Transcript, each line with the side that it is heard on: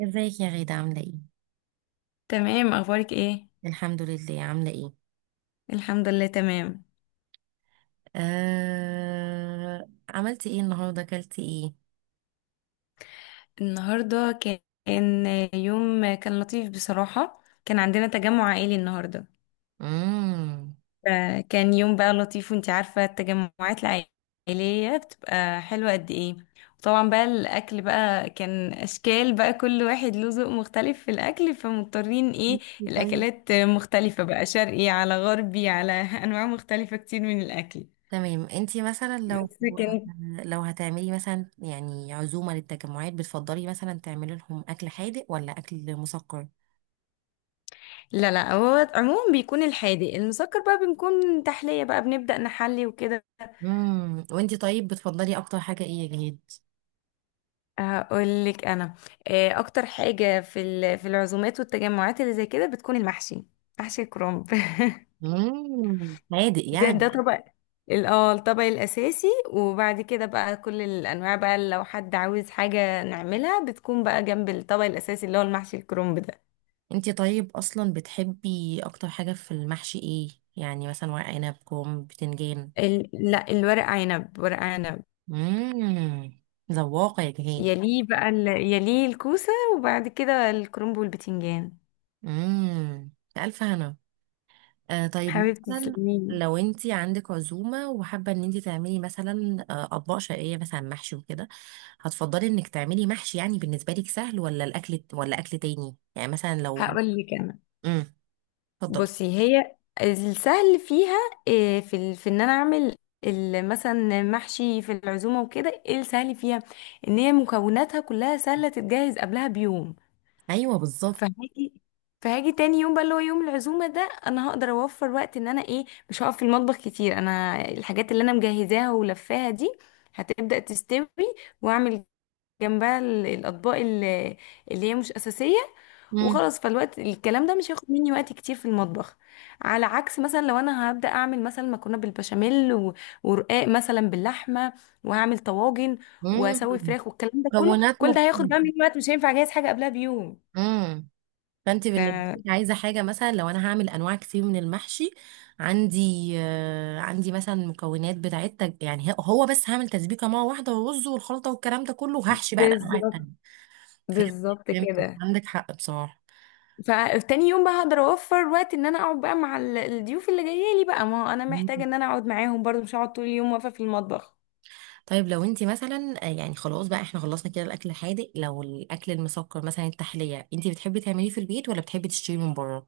right: ازيك يا غيدة، عاملة ايه؟
left: تمام. اخبارك ايه؟
right: الحمد لله، عاملة ايه؟
left: الحمد لله، تمام.
right: عملتي ايه النهاردة، اكلتي ايه؟
left: النهارده كان يوم لطيف بصراحه، كان عندنا تجمع عائلي النهارده.
right: مم.
left: فكان يوم بقى لطيف، وانتي عارفه التجمعات العائليه بتبقى حلوه قد ايه. وطبعا بقى الاكل بقى كان اشكال بقى، كل واحد له ذوق مختلف في الاكل فمضطرين ايه
right: طيب،
left: الاكلات مختلفه بقى، شرقي على غربي على انواع مختلفه كتير من الاكل.
right: تمام. انتي مثلا لو
left: بس كانت.
right: لو هتعملي مثلا يعني عزومة للتجمعات، بتفضلي مثلا تعملي لهم اكل حادق ولا اكل مسكر؟
left: لا لا، هو عموما بيكون الحادق المسكر بقى بنكون تحلية بقى بنبدأ نحلي وكده.
right: مم. وانتي طيب بتفضلي اكتر حاجة ايه يا جهاد؟
left: هقول لك انا، اكتر حاجة في العزومات والتجمعات اللي زي كده بتكون المحشي، محشي الكرنب.
right: مم. حادق
left: ده
right: يعني.
left: طبق، الطبق الاساسي، وبعد كده بقى كل الانواع بقى لو حد عاوز حاجة نعملها بتكون بقى جنب الطبق الاساسي اللي هو المحشي الكرنب ده.
right: انتي طيب اصلا بتحبي اكتر حاجة في المحشي ايه؟ يعني مثلا ورق عنب، كرنب، بتنجان.
left: لا، الورق عنب، ورق عنب.
right: امم. ذواقة يا جهان.
left: يليه بقى ال... يليه الكوسة، وبعد كده الكرنب والبتنجان.
right: امم. ألف هنا. طيب،
left: حبيبتي
right: مثلا
left: تسلميلي.
right: لو انت عندك عزومة وحابة ان انت تعملي مثلا أطباق شرقية، مثلا محشي وكده، هتفضلي انك تعملي محشي يعني بالنسبة لك سهل، ولا الأكل، ولا أكل تاني؟ يعني مثلا لو...
left: هقول لك انا،
right: امم. اتفضلي.
left: بصي هي السهل فيها إيه، في ان انا اعمل مثلا محشي في العزومه وكده. ايه السهل فيها؟ ان هي مكوناتها كلها سهله تتجهز قبلها بيوم.
right: ايوه، بالظبط.
left: فهاجي فهاجي تاني يوم بقى اللي هو يوم العزومه ده، انا هقدر اوفر وقت ان انا ايه مش هقف في المطبخ كتير. انا الحاجات اللي انا مجهزاها ولفاها دي هتبدأ تستوي، واعمل جنبها الاطباق اللي هي مش اساسيه،
right: امم.
left: وخلاص. فالوقت الكلام ده مش هياخد مني وقت كتير في المطبخ، على عكس مثلا لو انا هبدا اعمل مثلا مكرونه بالبشاميل ورقاق مثلا باللحمه، وهعمل طواجن
right: امم.
left: واسوي فراخ والكلام ده كله.
right: مكونات
left: كل ده هياخد
right: مختلفة.
left: بقى مني وقت مش هينفع اجهز حاجه قبلها بيوم.
right: فانت
left: ف
right: بالنسبه لك عايزه حاجه، مثلا لو انا هعمل انواع كتير من المحشي، عندي مثلا مكونات بتاعت يعني هو، بس هعمل تسبيكه مره واحده والرز والخلطه والكلام ده كله، وهحشي بقى الانواع
left: بالظبط.
right: التانيه. فهمت.
left: بالظبط
right: فهمت،
left: كده.
right: عندك حق بصراحه.
left: فتاني يوم بقى هقدر اوفر وقت ان انا اقعد بقى مع الضيوف اللي جايه لي بقى، ما هو انا محتاجه
right: مم.
left: ان انا اقعد معاهم برضو مش هقعد طول اليوم واقفه في المطبخ.
right: طيب لو انت مثلا يعني خلاص بقى، احنا خلصنا كده الاكل الحادق. لو الاكل المسكر، مثلا التحليه، انت بتحبي تعمليه في البيت ولا بتحبي تشتري من بره؟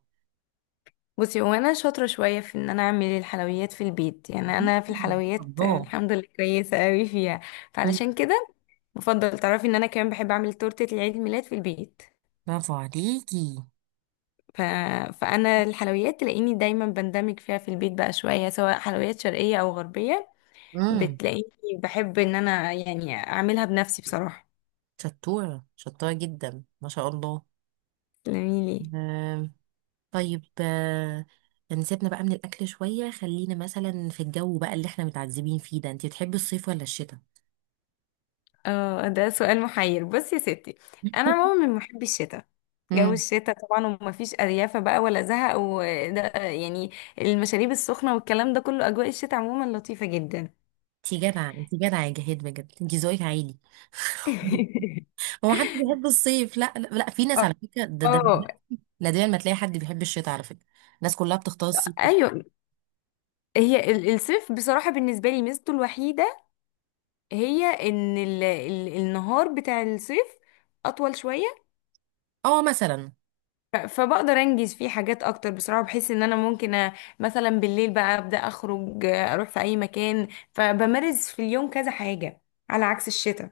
left: بصي هو انا شاطره شويه في ان انا اعمل الحلويات في البيت. يعني انا في
right: مم.
left: الحلويات،
right: الله.
left: الحمد لله كويسه قوي فيها.
right: مم.
left: فعلشان كده بفضل تعرفي ان انا كمان بحب اعمل تورته العيد الميلاد في البيت.
right: برافو عليكي.
left: ف... فانا الحلويات تلاقيني دايما بندمج فيها في البيت بقى شويه، سواء حلويات شرقيه او غربيه.
right: امم.
left: بتلاقيني بحب ان انا يعني اعملي
right: شطوره، شطوره جدا ما شاء الله.
left: لي ليه.
right: آه، طيب. نسيبنا بقى من الأكل شوية، خلينا مثلا في الجو، بقى اللي احنا متعذبين فيه ده، انتي بتحبي الصيف ولا الشتاء؟
left: اه، ده سؤال محير. بصي يا ستي، انا عموما من محبي الشتاء. جو
right: امم.
left: الشتاء طبعا، ومفيش اريافه بقى ولا زهق وده يعني، المشاريب السخنه والكلام ده كله، اجواء الشتاء عموما لطيفه جدا.
right: انتي جدعة، انتي جدعة يا جهاد، بجد انتي ذوقك عالي. هو حد بيحب الصيف؟ لا، لا، لا، في ناس على فكرة. ده
left: اه،
right: نادرا ما تلاقي حد بيحب الشتاء على فكرة. الناس كلها بتختار الصيف.
left: ايوه. هي الصيف بصراحه بالنسبه لي ميزته الوحيده هي ان ال النهار بتاع الصيف اطول شويه.
right: اه، مثلا.
left: فبقدر انجز فيه حاجات اكتر، بصراحه بحس ان انا ممكن مثلا بالليل بقى ابدا اخرج، اروح في اي مكان فبمارس في اليوم كذا حاجه، على عكس الشتاء.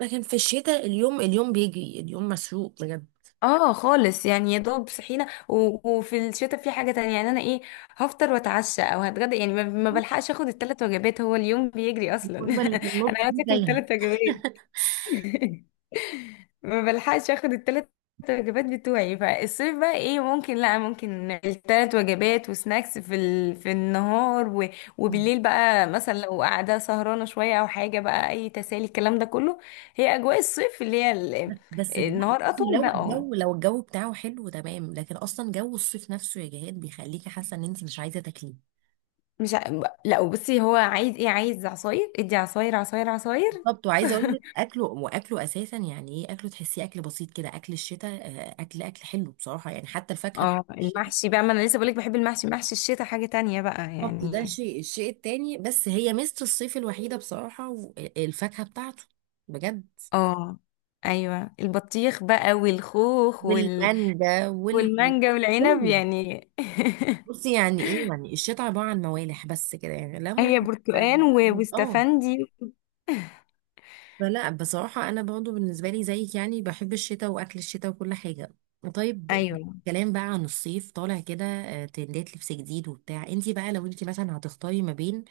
right: لكن في الشتاء، اليوم، اليوم بيجري، اليوم مسروق بجد.
left: اه خالص، يعني يا دوب صحينا وفي الشتاء في حاجه تانية يعني انا ايه هفطر واتعشى او هتغدى. يعني ما بلحقش اخد 3 وجبات، هو اليوم بيجري اصلا.
right: الوجبة اللي في
left: انا
right: النص دي
left: عايزه اكل
right: تايهة.
left: 3 وجبات. ما بلحقش اخد 3 وجبات بتوعي. فالصيف بقى ايه ممكن، لا ممكن 3 وجبات وسناكس في النهار وبالليل بقى مثلا لو قاعده سهرانه شويه او حاجه بقى اي تسالي الكلام ده كله. هي اجواء الصيف.
right: بس لا،
left: النهار
right: بصي،
left: اطول ده.
right: لو
left: اه.
right: الجو لو الجو بتاعه حلو تمام، لكن اصلا جو الصيف نفسه يا جهاد بيخليكي حاسه ان انت مش عايزه تاكليه.
left: مش ع... لا، وبصي هو عايز ايه؟ عايز عصاير، ادي عصاير، عصاير، عصاير.
right: بالظبط. وعايزه اقول لك، اكله واكله اساسا. يعني ايه اكله؟ تحسيه اكل بسيط كده. اكل الشتاء، اكل حلو بصراحه، يعني حتى الفاكهه بتاعت
left: اه،
right: الشتاء.
left: المحشي بقى، ما انا لسه بقولك بحب المحشي. محشي الشتاء حاجه تانية بقى
right: بالظبط. ده
left: يعني.
right: الشيء التاني. بس هي ميزه الصيف الوحيده بصراحه، الفاكهه بتاعته. بجد.
left: اه، ايوه، البطيخ بقى والخوخ
right: والمانجا
left: والمانجا والعنب
right: كله.
left: يعني.
right: بصي يعني ايه؟ يعني الشتاء عباره عن موالح بس كده، يعني ليمون.
left: هي
right: اه.
left: برتقان
right: آه.
left: واستفندي.
right: فلا بصراحة، أنا برضو بالنسبة لي زيك، يعني بحب الشتاء وأكل الشتاء وكل حاجة. طيب،
left: ايوه.
right: كلام بقى عن الصيف طالع كده ترندات لبس جديد وبتاع. انتي بقى لو انتي مثلا هتختاري ما بين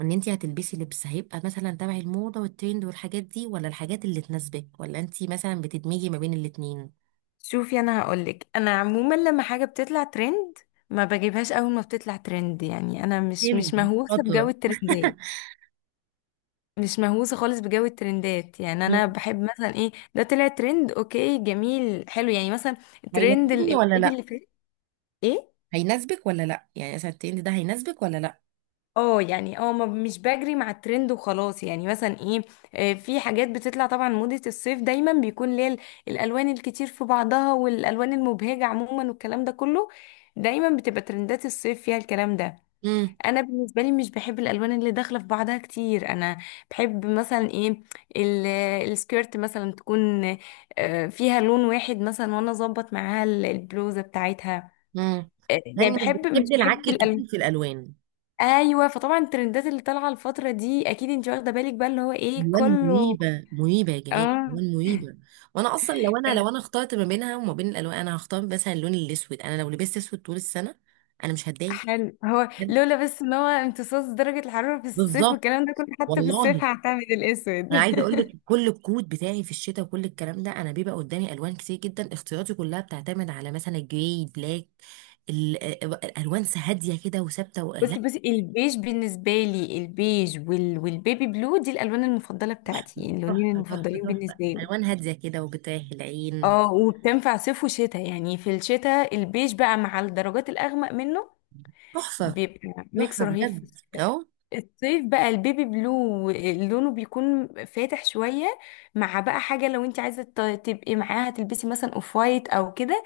right: ان انتي هتلبسي لبس هيبقى مثلا تبع الموضة والترند والحاجات دي، ولا الحاجات اللي تناسبك، ولا انتي مثلا بتدمجي ما بين الاتنين؟
left: شوفي، انا هقولك انا عموما لما حاجه بتطلع ترند ما بجيبهاش اول ما بتطلع ترند. يعني انا مش
right: ترند.
left: مهووسه بجو
right: شاطرة.
left: الترندات. مش مهووسه خالص بجو الترندات، يعني انا
right: مم.
left: بحب مثلا ايه ده طلع ترند، اوكي جميل حلو، يعني مثلا ترند
right: هيناسبني ولا
left: العيد
right: لا؟
left: اللي فات. ايه
right: هيناسبك ولا لا؟ يعني مثلا الترند ده هيناسبك ولا لا؟
left: اه يعني اه مش بجري مع الترند وخلاص. يعني مثلا ايه، في حاجات بتطلع طبعا، موضة الصيف دايما بيكون ليه الالوان الكتير في بعضها والالوان المبهجة عموما والكلام ده كله، دايما بتبقى ترندات الصيف فيها الكلام ده.
right: امم.
left: انا بالنسبة لي مش بحب الالوان اللي داخلة في بعضها كتير. انا بحب مثلا ايه ال- السكيرت مثلا تكون، فيها لون واحد مثلا وانا اظبط معاها البلوزة بتاعتها.
right: امم.
left: يعني
right: لاني مش
left: مش
right: بتحبي العك
left: بحب الالوان.
right: الكتير في الالوان.
left: ايوه، فطبعا الترندات اللي طالعه الفتره دي اكيد انت واخده بالك بقى اللي هو ايه
right: الوان
left: كله.
right: مريبه، مريبه يا جهاد،
left: اه
right: الوان مريبه. وانا اصلا، لو انا اخترت ما بينها وما بين الالوان، انا هختار مثلا اللون الاسود. انا لو لبست اسود طول السنه، انا مش هتضايق.
left: حلو، هو
right: بجد.
left: لولا بس ان هو امتصاص درجه الحراره في الصيف
right: بالظبط.
left: والكلام ده كله، حتى في الصيف
right: والله.
left: هعتمد الاسود.
right: انا عايزه اقول لك، كل الكود بتاعي في الشتاء وكل الكلام ده، انا بيبقى قدامي الوان كتير جدا، اختياراتي كلها بتعتمد على مثلا جراي، بلاك، ال- الالوان هاديه كده وثابته، لا.
left: بصي بصي، البيج بالنسبه لي، البيج والبيبي بلو دي الالوان المفضله بتاعتي يعني، اللونين
right: تحفه، تحفه، تحفه،
left: المفضلين
right: تحفه.
left: بالنسبه لي.
right: الوان هاديه كده وبتريح العين.
left: اه، وبتنفع صيف وشتاء. يعني في الشتاء البيج بقى مع الدرجات الاغمق منه
right: تحفه،
left: بيبقى ميكس
right: تحفه
left: رهيب في
right: بجد
left: الشتاء.
right: اهو.
left: الصيف بقى البيبي بلو لونه بيكون فاتح شوية، مع بقى حاجة لو انت عايزة تبقي معاها تلبسي مثلا اوف وايت او كده،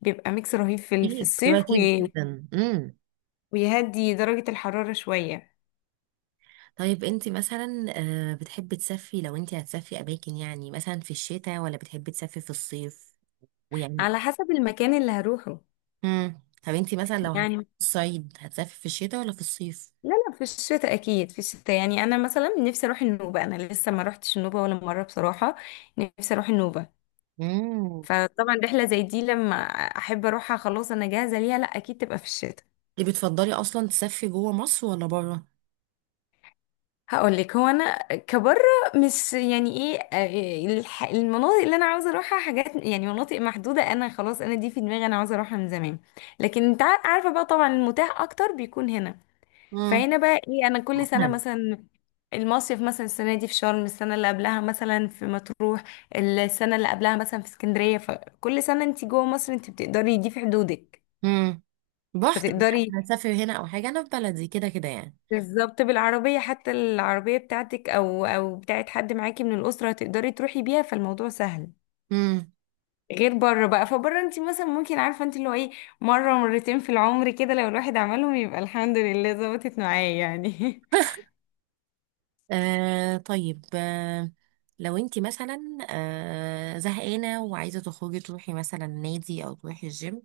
left: بيبقى ميكس رهيب في
right: كتير، بتبقى
left: الصيف
right: كتير جدا. امم.
left: ويهدي درجة الحرارة شوية.
right: طيب انت مثلا بتحبي تسافري. لو انت هتسافري اماكن يعني، مثلا في الشتاء ولا بتحبي تسافري في الصيف؟ ويعني...
left: على حسب المكان اللي هروحه
right: امم. طب انت مثلا لو
left: يعني.
right: هتسافري في الشتاء ولا في الصيف؟
left: لا لا، في الشتاء، اكيد في الشتاء. يعني انا مثلا نفسي اروح النوبة، انا لسه ما روحتش النوبة ولا مرة بصراحة، نفسي اروح النوبة.
right: امم.
left: فطبعا رحلة زي دي لما احب اروحها خلاص انا جاهزة ليها، لا اكيد تبقى في الشتاء.
right: انت بتفضلي اصلا تسافري جوه مصر ولا بره؟
left: هقول لك هو انا كبره مش يعني ايه، المناطق اللي انا عاوزه اروحها حاجات يعني، مناطق محدوده انا خلاص انا دي في دماغي انا عاوزه اروحها من زمان. لكن انت عارفه بقى طبعا المتاح اكتر بيكون هنا.
right: امم.
left: فهنا بقى ايه انا كل سنه
right: مثلا.
left: مثلا المصيف، مثلا السنه دي في شرم، السنه اللي قبلها مثلا في مطروح، السنه اللي قبلها مثلا في اسكندريه. فكل سنه انت جوه مصر انت بتقدري دي في حدودك
right: امم. بحت.
left: فتقدري.
right: هتسافري هنا او حاجه. انا في بلدي كده كده يعني.
left: بالظبط، بالعربية حتى، العربية بتاعتك او او بتاعت حد معاكي من الأسرة هتقدري تروحي بيها فالموضوع سهل.
right: امم.
left: غير بره بقى، فبره انت مثلا ممكن عارفة انت اللي هو ايه، مرة مرتين في العمر كده لو الواحد عملهم يبقى الحمد لله ظبطت معاه يعني.
right: طيب. لو انت مثلا زهقانة وعايزة تخرجي، تروحي مثلا نادي او تروحي الجيم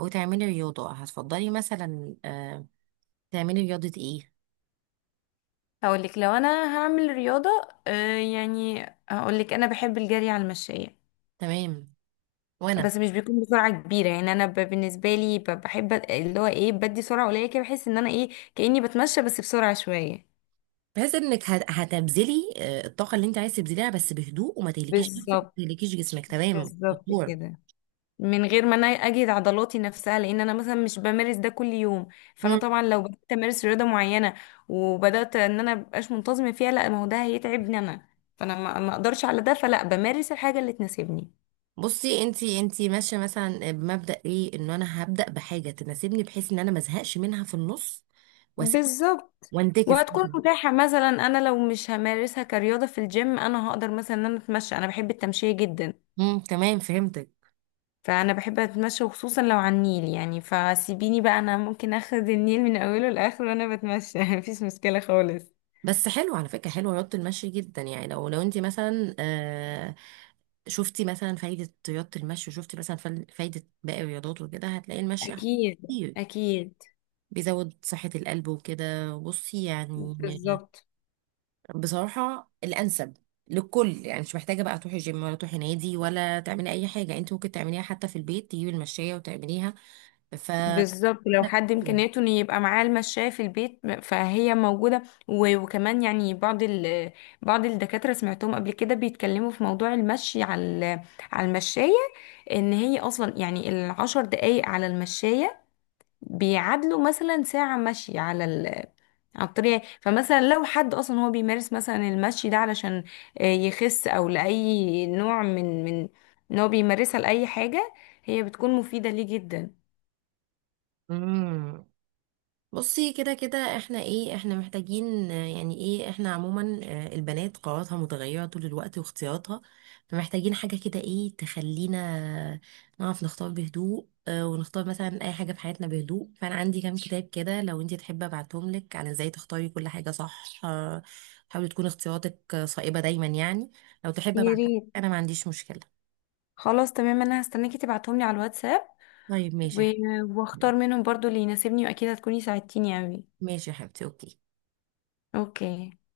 right: او تعملي رياضة، هتفضلي مثلا تعملي رياضة ايه؟
left: هقولك لو انا هعمل رياضة، يعني هقولك انا بحب الجري على المشاية.
right: تمام. وانا.
left: بس مش بيكون بسرعة كبيرة، يعني انا بالنسبة لي بحب اللي هو ايه بدي سرعة قليلة كده، بحس ان انا ايه كأني بتمشى بس بسرعة شوية.
right: بحيث انك هتبذلي الطاقة اللي انت عايز تبذليها، بس بهدوء، وما تهلكيش نفسك
left: بالظبط.
right: وما تهلكيش جسمك. تمام
left: بالظبط
right: دكتور.
left: كده، من غير ما انا اجهد عضلاتي نفسها، لان انا مثلا مش بمارس ده كل يوم. فانا
right: مم.
left: طبعا لو بدات امارس رياضه معينه وبدات ان انا مبقاش منتظمه فيها، لا ما هو ده هيتعبني انا. فانا ما اقدرش على ده، فلا بمارس الحاجه اللي تناسبني.
right: بصي، انت ماشية مثلا بمبدأ ايه؟ ان انا هبدأ بحاجة تناسبني، بحيث ان انا ما ازهقش منها في النص واسيب
left: بالظبط.
right: وانتكس.
left: وهتكون متاحه، مثلا انا لو مش همارسها كرياضه في الجيم انا هقدر مثلا ان انا اتمشى، انا بحب التمشيه جدا.
right: امم، تمام، فهمتك.
left: فانا بحب اتمشى، وخصوصا لو على النيل يعني، فسيبيني بقى انا ممكن اخد النيل من اوله لاخره وانا بتمشى. مفيش مشكله خالص.
right: بس حلو على فكرة، حلو رياضة المشي جدا. يعني لو انت مثلا شفتي مثلا فايدة رياضة المشي، وشفتي مثلا فايدة باقي الرياضات وكده، هتلاقي المشي احسن
left: اكيد،
right: كتير.
left: اكيد.
right: بيزود صحة القلب وكده، بصي يعني،
left: بالظبط.
right: بصراحة الأنسب للكل. يعني مش محتاجة بقى تروحي جيم ولا تروحي نادي ولا تعملي أي حاجة. انت ممكن تعمليها حتى في البيت، تجيبي المشاية وتعمليها. ف
left: بالظبط، لو حد امكانياته ان يبقى معاه المشاية في البيت فهي موجودة، وكمان يعني بعض الدكاترة سمعتهم قبل كده بيتكلموا في موضوع المشي على ال- على المشاية، ان هي اصلا يعني 10 دقايق على المشاية بيعادلوا مثلا ساعة مشي على على الطريق. فمثلا لو حد اصلا هو بيمارس مثلا المشي ده علشان يخس او لاي نوع من ان هو بيمارسها لاي حاجه هي بتكون مفيده ليه جدا.
right: امم. بصي، كده كده احنا ايه. احنا محتاجين يعني ايه، احنا عموما البنات قواتها متغيرة طول الوقت واختياراتها، فمحتاجين حاجة كده ايه تخلينا نعرف نختار بهدوء. ونختار مثلا اي حاجة في حياتنا بهدوء. فانا عندي كام كتاب كده، لو انتي تحبي ابعتهم لك عن ازاي تختاري كل حاجة صح، حاولي تكون اختياراتك صائبة دايما يعني. لو تحبي
left: يا
right: ابعتهم لك،
left: ريت،
right: انا ما عنديش مشكلة.
left: خلاص تمام. انا هستناكي تبعتهم لي على الواتساب
right: طيب، ماشي
left: و-
right: يا حبيبتي.
left: واختار منهم برضو اللي يناسبني، واكيد هتكوني ساعدتيني اوي.
right: ماشي يا حبيبتي، اوكي.
left: اوكي.